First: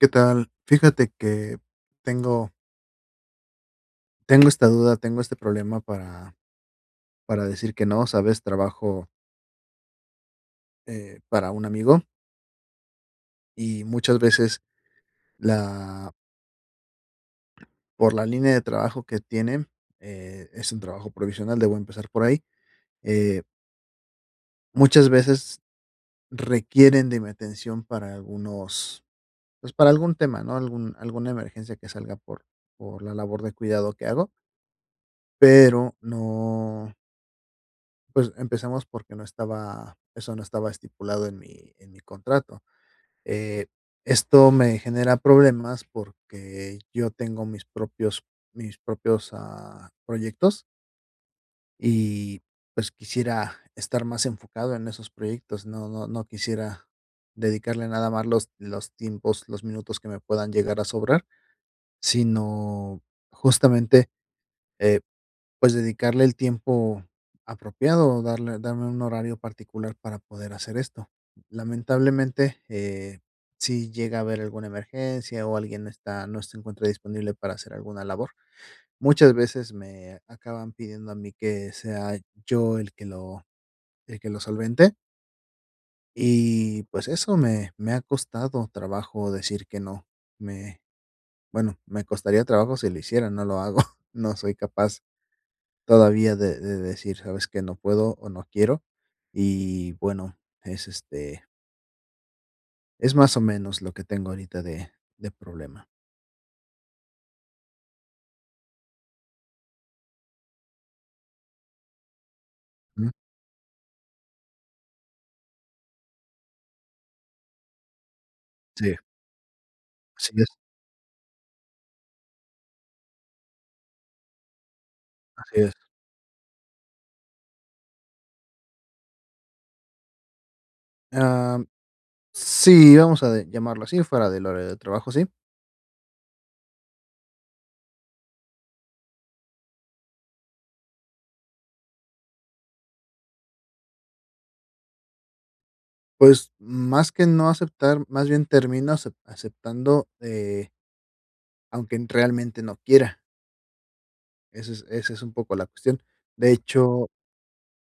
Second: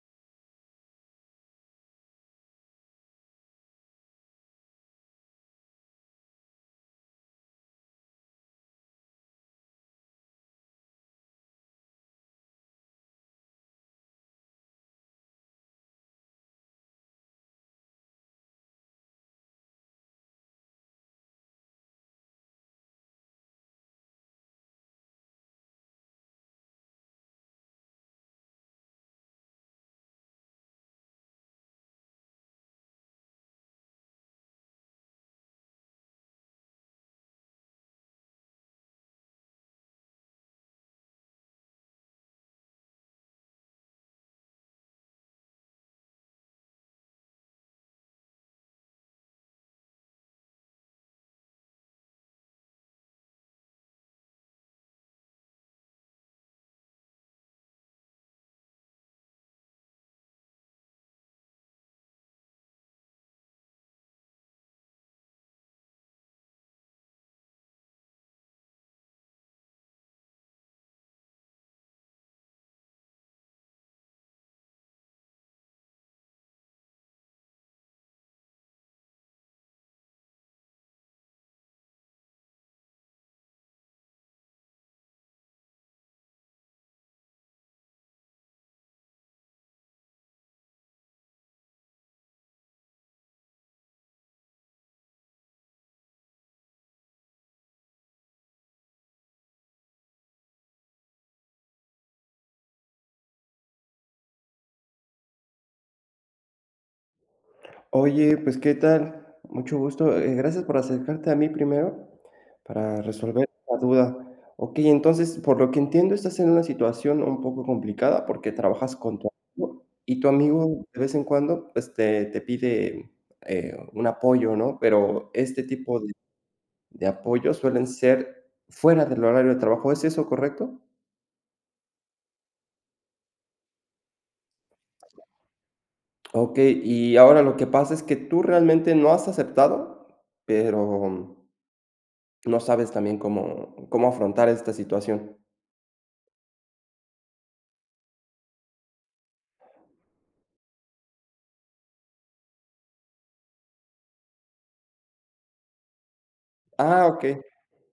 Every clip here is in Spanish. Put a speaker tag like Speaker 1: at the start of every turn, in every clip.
Speaker 1: ¿Qué tal? Fíjate que tengo tengo esta duda, tengo este problema para para decir que no, ¿sabes? Trabajo eh, para un amigo y muchas veces, la por la línea de trabajo que tienen, eh, es un trabajo provisional. Debo empezar por ahí, eh muchas veces requieren de mi atención para algunos pues, para algún tema, ¿no?, algún alguna emergencia que salga por por la labor de cuidado que hago pero no Pues, empezamos, porque no estaba eso no estaba estipulado en mi en mi contrato. Eh, esto me genera problemas, porque yo tengo mis propios mis propios, ah, proyectos y, pues, quisiera estar más enfocado en esos proyectos. No no no quisiera dedicarle nada más los los tiempos los minutos que me puedan llegar a sobrar. Sino, justamente, eh, pues, dedicarle el tiempo apropiado, o darle darme un horario particular para poder hacer esto. Lamentablemente, eh, si llega a haber alguna emergencia, o alguien está no se encuentra disponible para hacer alguna labor, muchas veces me acaban pidiendo a mí que sea yo el que lo el que lo solvente. Y pues, eso, me me ha costado trabajo decir que no. Me bueno, me costaría trabajo si lo hiciera, no lo hago, no soy capaz todavía de de decir: "¿Sabes qué? No puedo, o no quiero", y bueno, es, este es más o menos, lo que tengo ahorita de de problema.
Speaker 2: Oye, pues, ¿qué tal? Mucho gusto, eh, gracias por acercarte a mí primero para
Speaker 1: Mm.
Speaker 2: resolver la duda. Okey, entonces, por lo que entiendo, estás en una situación un poco complicada porque trabajas
Speaker 1: Sí.
Speaker 2: con tu amigo, y tu
Speaker 1: Así es.
Speaker 2: amigo de vez en cuando este te pide, eh, un apoyo, ¿no?, pero
Speaker 1: Así
Speaker 2: este
Speaker 1: es.
Speaker 2: tipo de de apoyo suelen ser fuera del horario de trabajo, ¿es eso correcto?
Speaker 1: Am. Sí, vamos a de llamarlo así fuera del horario de trabajo, sí.
Speaker 2: Okey. Y ahora lo que pasa es que tú realmente no has aceptado, pero no sabes también cómo cómo afrontar esta situación.
Speaker 1: Pues, más que no aceptar, más bien termino acep aceptando, eh aunque en realmente no quiera. Eso es esa es un poco la cuestión. De
Speaker 2: Ah,
Speaker 1: hecho,
Speaker 2: okey.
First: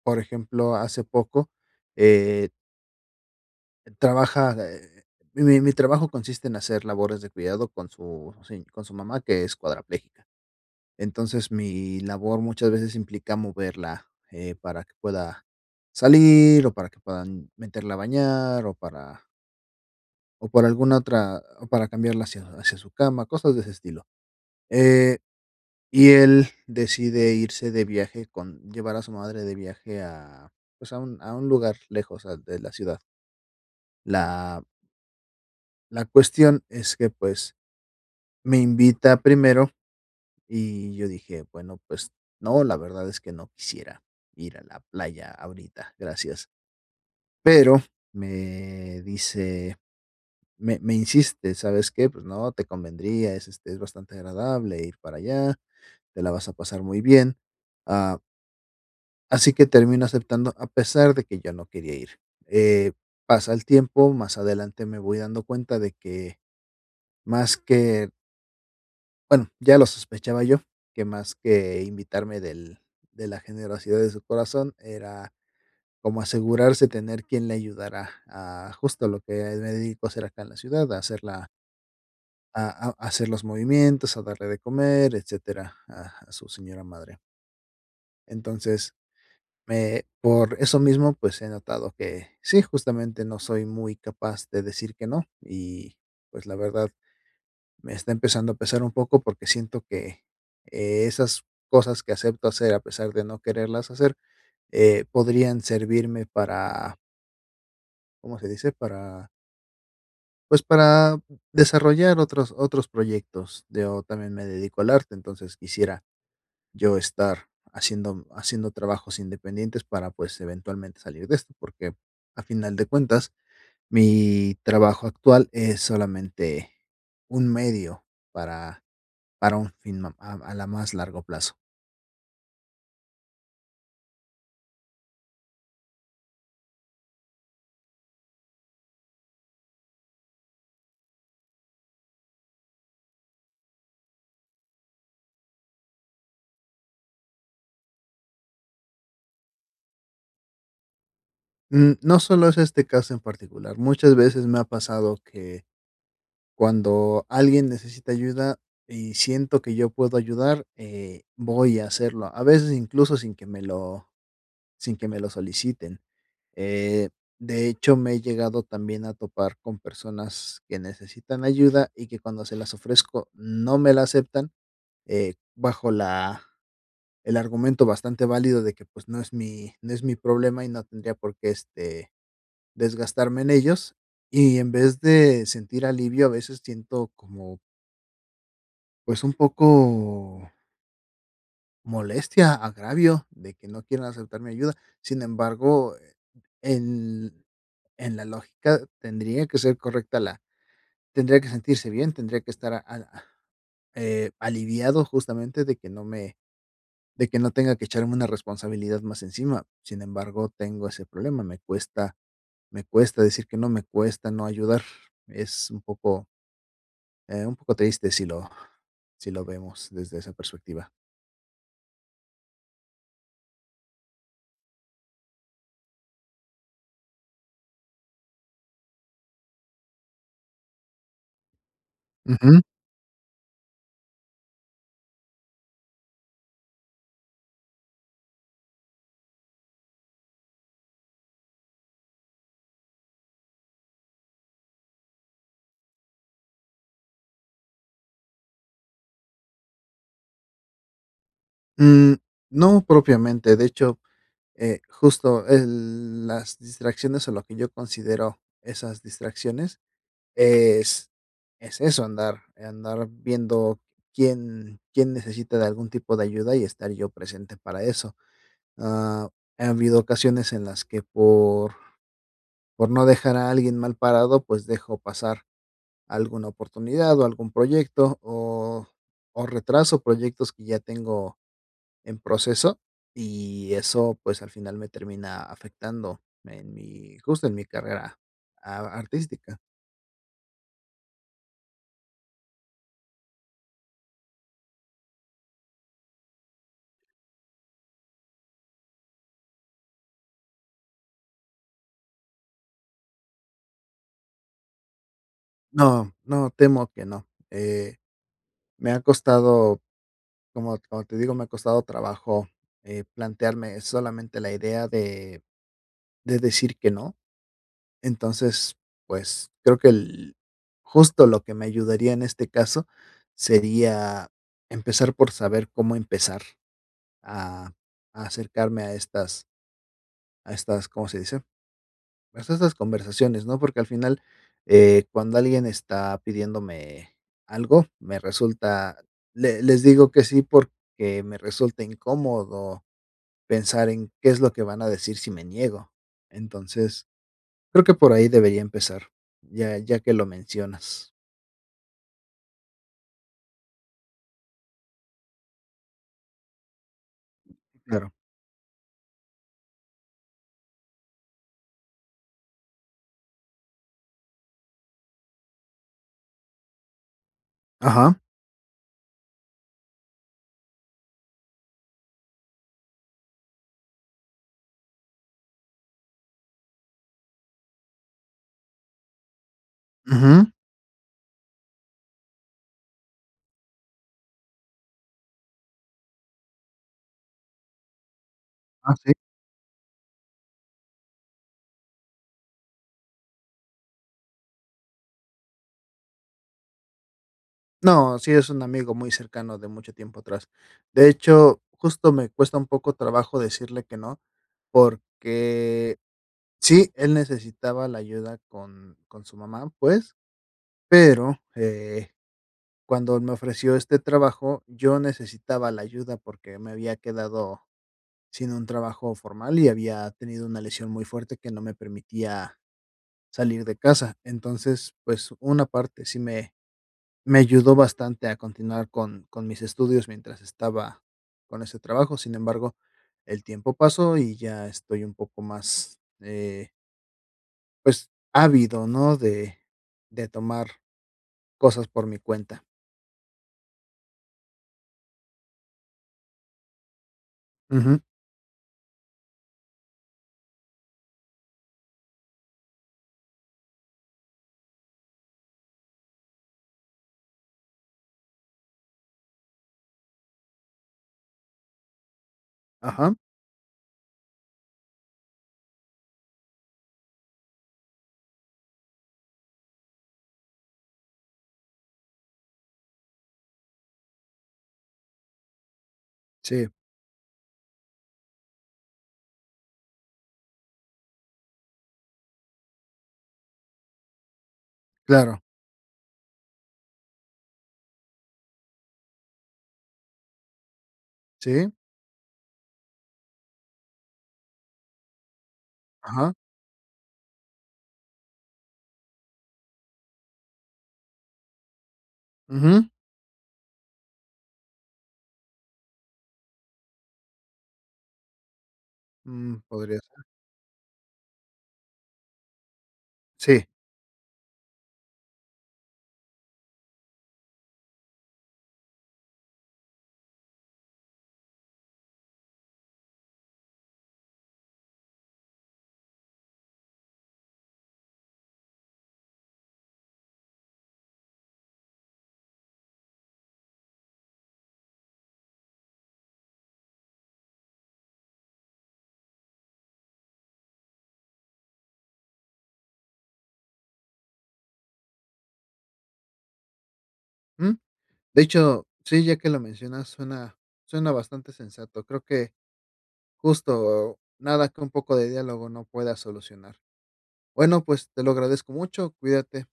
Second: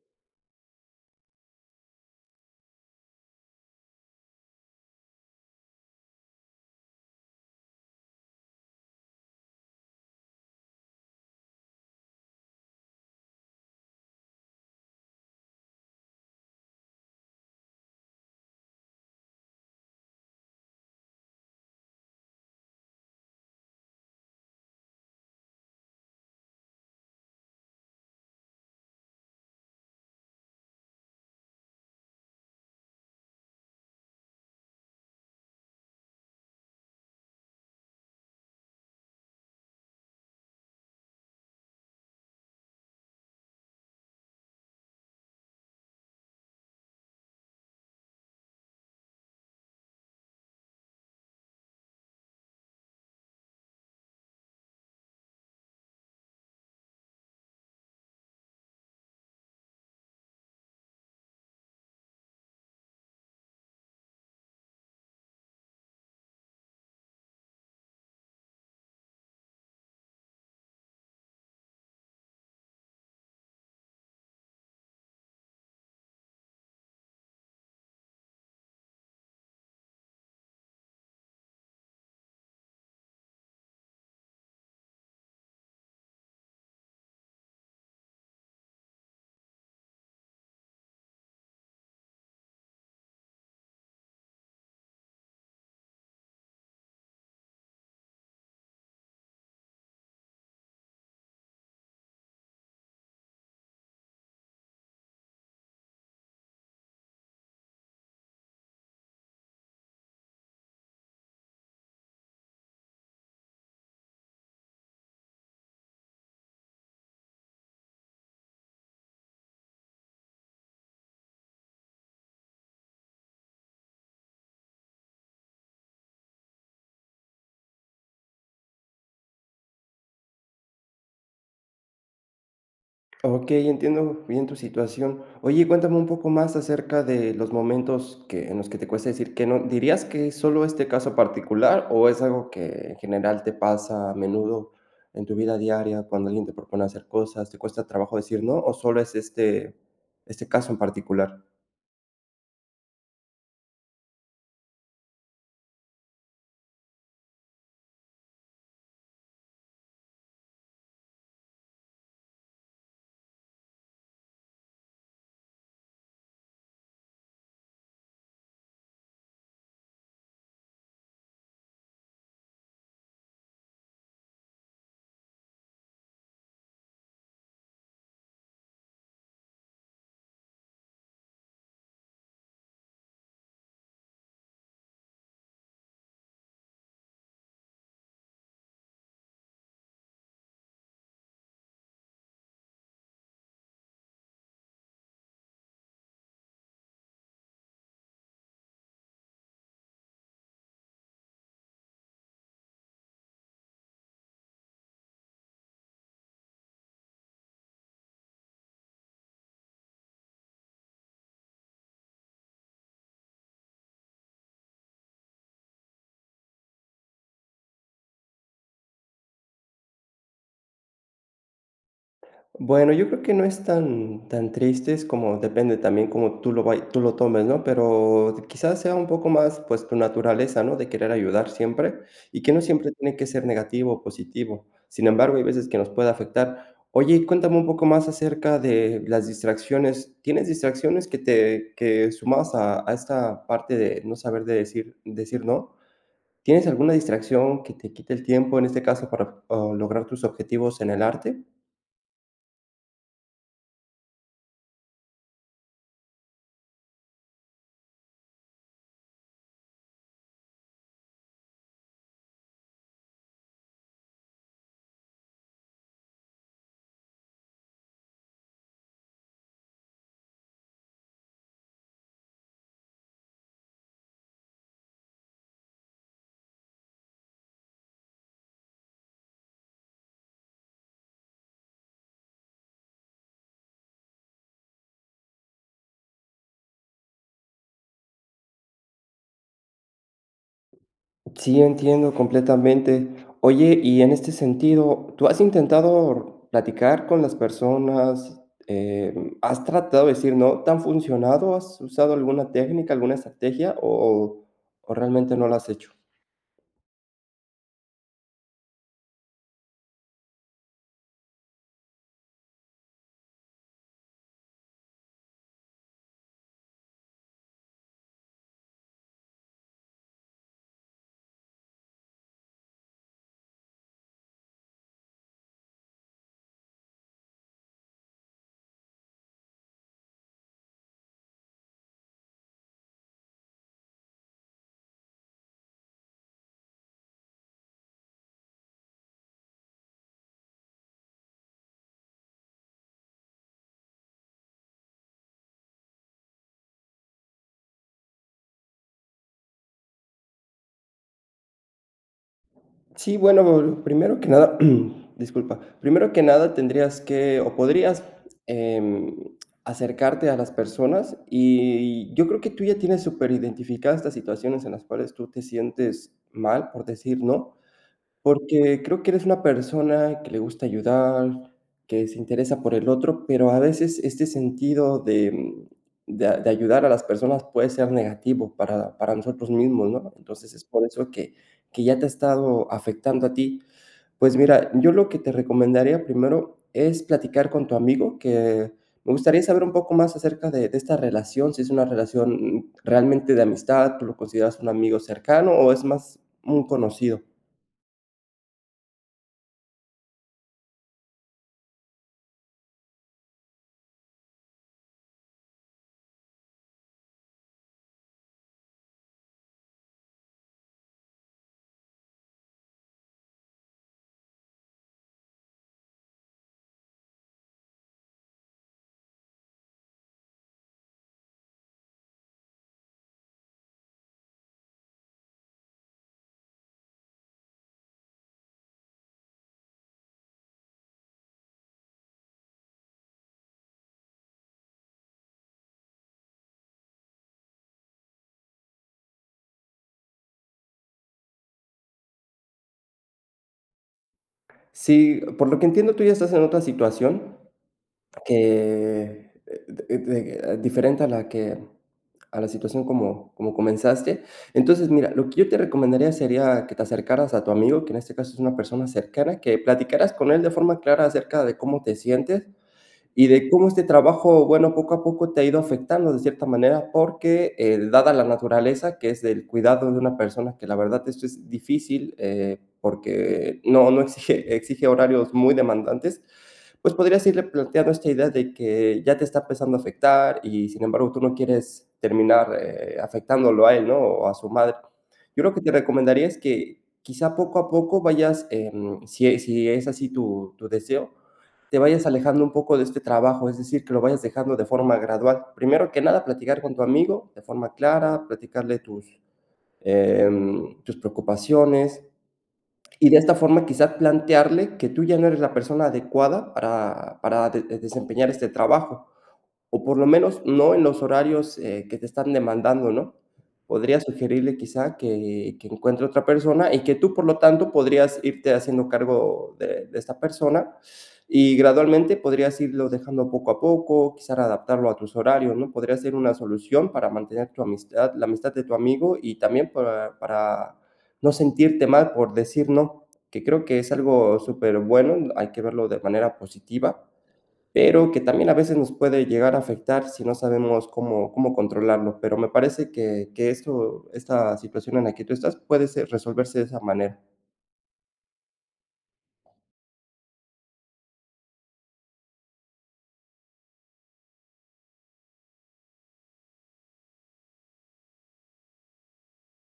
Speaker 1: por ejemplo, hace poco, eh trabaja eh, eh, mi mi trabajo consiste en hacer labores de cuidado con su se con su mamá, que es cuadraplégica. Entonces mi labor muchas veces implica moverla, eh, para que pueda salir, o para que puedan meterla a bañar, o para o por alguna otra o para cambiarla hacia hacia su cama, cosas de ese estilo. Eh, y él decide irse de viaje con llevar a su madre de viaje a, pues, a un a un lugar lejos, ah, de la ciudad. La la cuestión es que, pues, me invita primero, y yo dije: "Bueno, pues no, la verdad es que no quisiera ir a la playa ahorita, gracias". Pero me dice, me me insiste: "¿Sabes qué? Pues no, te convendría. Es, este, es bastante agradable ir para allá. Te la vas a pasar muy bien". Ah Así que termino aceptando a pesar de que yo no quería ir, eh, pasa el tiempo más adelante me voy dando cuenta de que, más que bueno, ya lo sospechaba yo, que más que invitarme del de la generosidad de su corazón era, como asegurarse tener quien le ayudara a, justo lo que me dedico a hacer acá en la ciudad, a hacer la a a a hacer los movimientos, a darle de comer, etcétera, a a su señora madre. Entonces, me por eso mismo, pues, he notado que, sí, justamente no soy muy capaz de decir que no, y pues, la verdad, me está empezando a pesar un poco porque siento que e esas cosas que acepto hacer a pesar de no quererlas hacer, eh, podrían servirme para ¿cómo se dice?, para pues, para desarrollar otros otros proyectos, yo también me dedico al arte, entonces, quisiera yo estar haciendo haciendo trabajos independientes para pues, eventualmente salir de esto, porque, a final de cuentas, mi trabajo actual es solamente un medio para para un fin a a la más largo plazo.
Speaker 2: Okey, entiendo bien tu situación. Oye, cuéntame un poco más acerca de los momentos, que en los que te cuesta decir que no, ¿dirías que es solo este caso particular?, o es algo que, en general te pasa, a menudo, en tu vida diaria, cuando alguien te propone hacer cosas, ¿te cuesta trabajo decir no? ¿O solo es este este caso en particular?
Speaker 1: Mm, no solo es este caso en particular. Muchas veces me ha pasado que, cuando alguien necesita ayuda, y siento que yo puedo ayudar, eh, voy a hacerlo, a veces incluso sin que me lo sin que me lo soliciten. Eh, de hecho, me he llegado también a topar con personas que necesitan ayuda, y que cuando se las ofrezco no me la aceptan, eh, bajo la el argumento bastante válido de que, pues, no es mi no es mi problema, y no tendría por qué, este, desgastarme en ellos. Y en vez de sentir alivio, a veces siento como pues, un poco molestia, agravio de que no quieran aceptar mi ayuda. Sin embargo, en en la lógica tendría que ser correcta la tendría que sentirse bien. Tendría que estar a a eh, aliviado justamente de que no me de que no tenga que echarme una responsabilidad más encima. Sin embargo, tengo ese problema. Me cuesta me cuesta decir que no, me cuesta no ayudar. Es un poco eh, un poco triste si lo si lo vemos desde esa perspectiva.
Speaker 2: Bueno, yo creo que no es tan tan tristes, como depende también como tú lo vay tú lo tomes, ¿no? Pero, quizá, sea un poco más, pues, tu naturaleza, ¿no?, de querer ayudar siempre, y que no
Speaker 1: Ujú.
Speaker 2: siempre tiene que ser negativo o positivo. Sin embargo, hay veces que nos puede afectar. Oye, y cuéntame un poco más acerca de las distracciones. ¿Tienes distracciones que te que sumabas a a esta parte de no saber de decir decir no? ¿Tienes alguna distracción que te quite el tiempo en este caso para p ah, lograr tus objetivos en el arte?
Speaker 1: Mm, no propiamente. De hecho, eh, justo el las distracciones, o lo que yo considero esas distracciones, es es eso, andar andar viendo quién quién necesita de algún tipo de ayuda, y estar yo presente para eso. Ah, ha habido ocasiones en las que, por por no dejar a alguien mal parado, pues, dejo pasar alguna oportunidad o algún proyecto, o o retraso proyectos que ya tengo en proceso. Y eso, pues, al final me termina afectando en mi, justo, en mi carrera a artística.
Speaker 2: Sí, entiendo completamente. Oye, y en este sentido, ¿tú has intentado platicar con las personas? Em, ¿has tratado de decir no? ¿Te han funcionado, has usado alguna técnica, alguna estrategia, o o realmente no la has hecho?
Speaker 1: No, no, temo que no. Eh, me ha costado, como como te digo, me ha costado trabajo, eh, plantearme solamente la idea de de decir que no, entonces, pues, creo que el justo lo que me ayudaría en este caso, sería empezar por saber cómo empezar a acercarme a estas a estas, ¿cómo se dice?, pues, esas conversaciones, ¿no? Porque al final, eh, cuando alguien está pidiéndome, algo, me resulta Le les digo que sí, porque me resulta incómodo, pensar en, qué es lo que van a decir si me niego. Entonces, creo que por ahí debería empezar, ya ya que lo mencionas.
Speaker 2: Sí, bueno,, [unintelligible] primero que nada, disculpa. Primero que nada, tendrías que o
Speaker 1: Sí,
Speaker 2: podrías,
Speaker 1: claro.
Speaker 2: em, acercarte a las personas. Y, yo creo que tú ya tienes superidentificadas estas situaciones en las cuales tú te sientes mal, por decir, ¿no?
Speaker 1: Ajá.
Speaker 2: Porque, creo que eres una persona, que le gusta ayudar, que se interesa por el otro, pero a veces este sentido de mm de a de ayudar a las personas puede ser negativo, para para nosotros mismos, ¿no?
Speaker 1: Ujú.
Speaker 2: Entonces, es por eso que que ya te ha estado afectando a ti. Pues mira, yo lo que te recomendaría primero, es platicar con tu amigo, que,
Speaker 1: Ah,
Speaker 2: me
Speaker 1: sí.
Speaker 2: gustaría saber un poco más acerca de de esta relación. Si es una relación, mm, realmente de amistad, tú lo consideras un amigo cercano o es más un conocido.
Speaker 1: No, sí, es un amigo muy cercano de mucho tiempo atrás. De hecho, justo, me cuesta un poco trabajo decirle que no, porque, sí, él necesitaba la ayuda con con su mamá, pues, pero, eh, cuando me ofreció este trabajo, yo necesitaba la ayuda porque me había quedado, sin un trabajo formal, y había tenido una lesión muy fuerte que no me permitía, salir de casa. Entonces, pues, una parte sí me me ayudó bastante a continuar con con mis estudios mientras estaba con ese trabajo. Sin embargo, el tiempo pasó y ya estoy un poco más, eh Pues ávido, ¿no?, de de tomar cosas por mi cuenta.
Speaker 2: Sí, por lo que entiendo, tú ya estás en otra situación,
Speaker 1: Ujú.
Speaker 2: que, eh, [unintelligible] diferente a la que a la situación como como comenzaste. Entonces, mira, lo que yo te recomendaría sería que te acercaras a tu amigo, que en este caso es una persona cercana. Que platicaras con él de forma clara acerca de cómo te sientes,
Speaker 1: Ajá.
Speaker 2: y de cómo este trabajo, bueno, poco a poco te ha ido afectando de cierta manera. Porque, eh, dada la naturaleza que es el cuidado de una persona, que la verdad esto es difícil, eh, porque no no, exige exige horarios muy demandantes,
Speaker 1: Sí.
Speaker 2: pues, podrías irle planteando esta idea de que ya te está empezando a afectar, y, sin embargo, tú no quieres terminar, eh, afectándolo a él, ¿no?, o a su madre. Yo
Speaker 1: Claro.
Speaker 2: lo que te recomendaría es que, quizá, poco a poco vayas, em, si e si es así tu tu deseo,
Speaker 1: Sí.
Speaker 2: te vayas alejando un poco de este trabajo, es decir, que lo vayas dejando de forma gradual. Primero que nada,
Speaker 1: Ajá.
Speaker 2: platicar con tu amigo de forma clara, platicarle tus, em, tus preocupaciones,
Speaker 1: Ujú.
Speaker 2: y de esta forma, quizá, plantearle que tú ya no eres la persona adecuada para para de desempeñar este trabajo,
Speaker 1: Mm,
Speaker 2: o por
Speaker 1: podría
Speaker 2: lo
Speaker 1: ser.
Speaker 2: menos no en los horarios, eh, que te están demandando, ¿no?
Speaker 1: Sí.
Speaker 2: Podrías sugerirle, quizá, que que encuentre otra persona y que tú, por lo tanto, podrías irte haciendo cargo de de esta persona, y gradualmente podrías irlo dejando poco a poco. Quizás adaptarlo a tus horarios, ¿no? Podría ser una solución para mantener tu amistad la amistad de tu amigo, y también para para no sentirte mal por decir "no", que creo que es algo superbueno. Hay que verlo de manera positiva, pero que también a veces nos puede llegar a afectar si no sabemos cómo cómo controlarlo. Pero me parece que que esto esta situación en la que tú estás puede se resolverse de esa manera.
Speaker 1: Ujú. De hecho, sí, ya que lo mencionas, suena suena bastante sensato. Creo que, justo nada que un poco de diálogo no pueda solucionar. Bueno, pues, te lo agradezco mucho. Cuídate.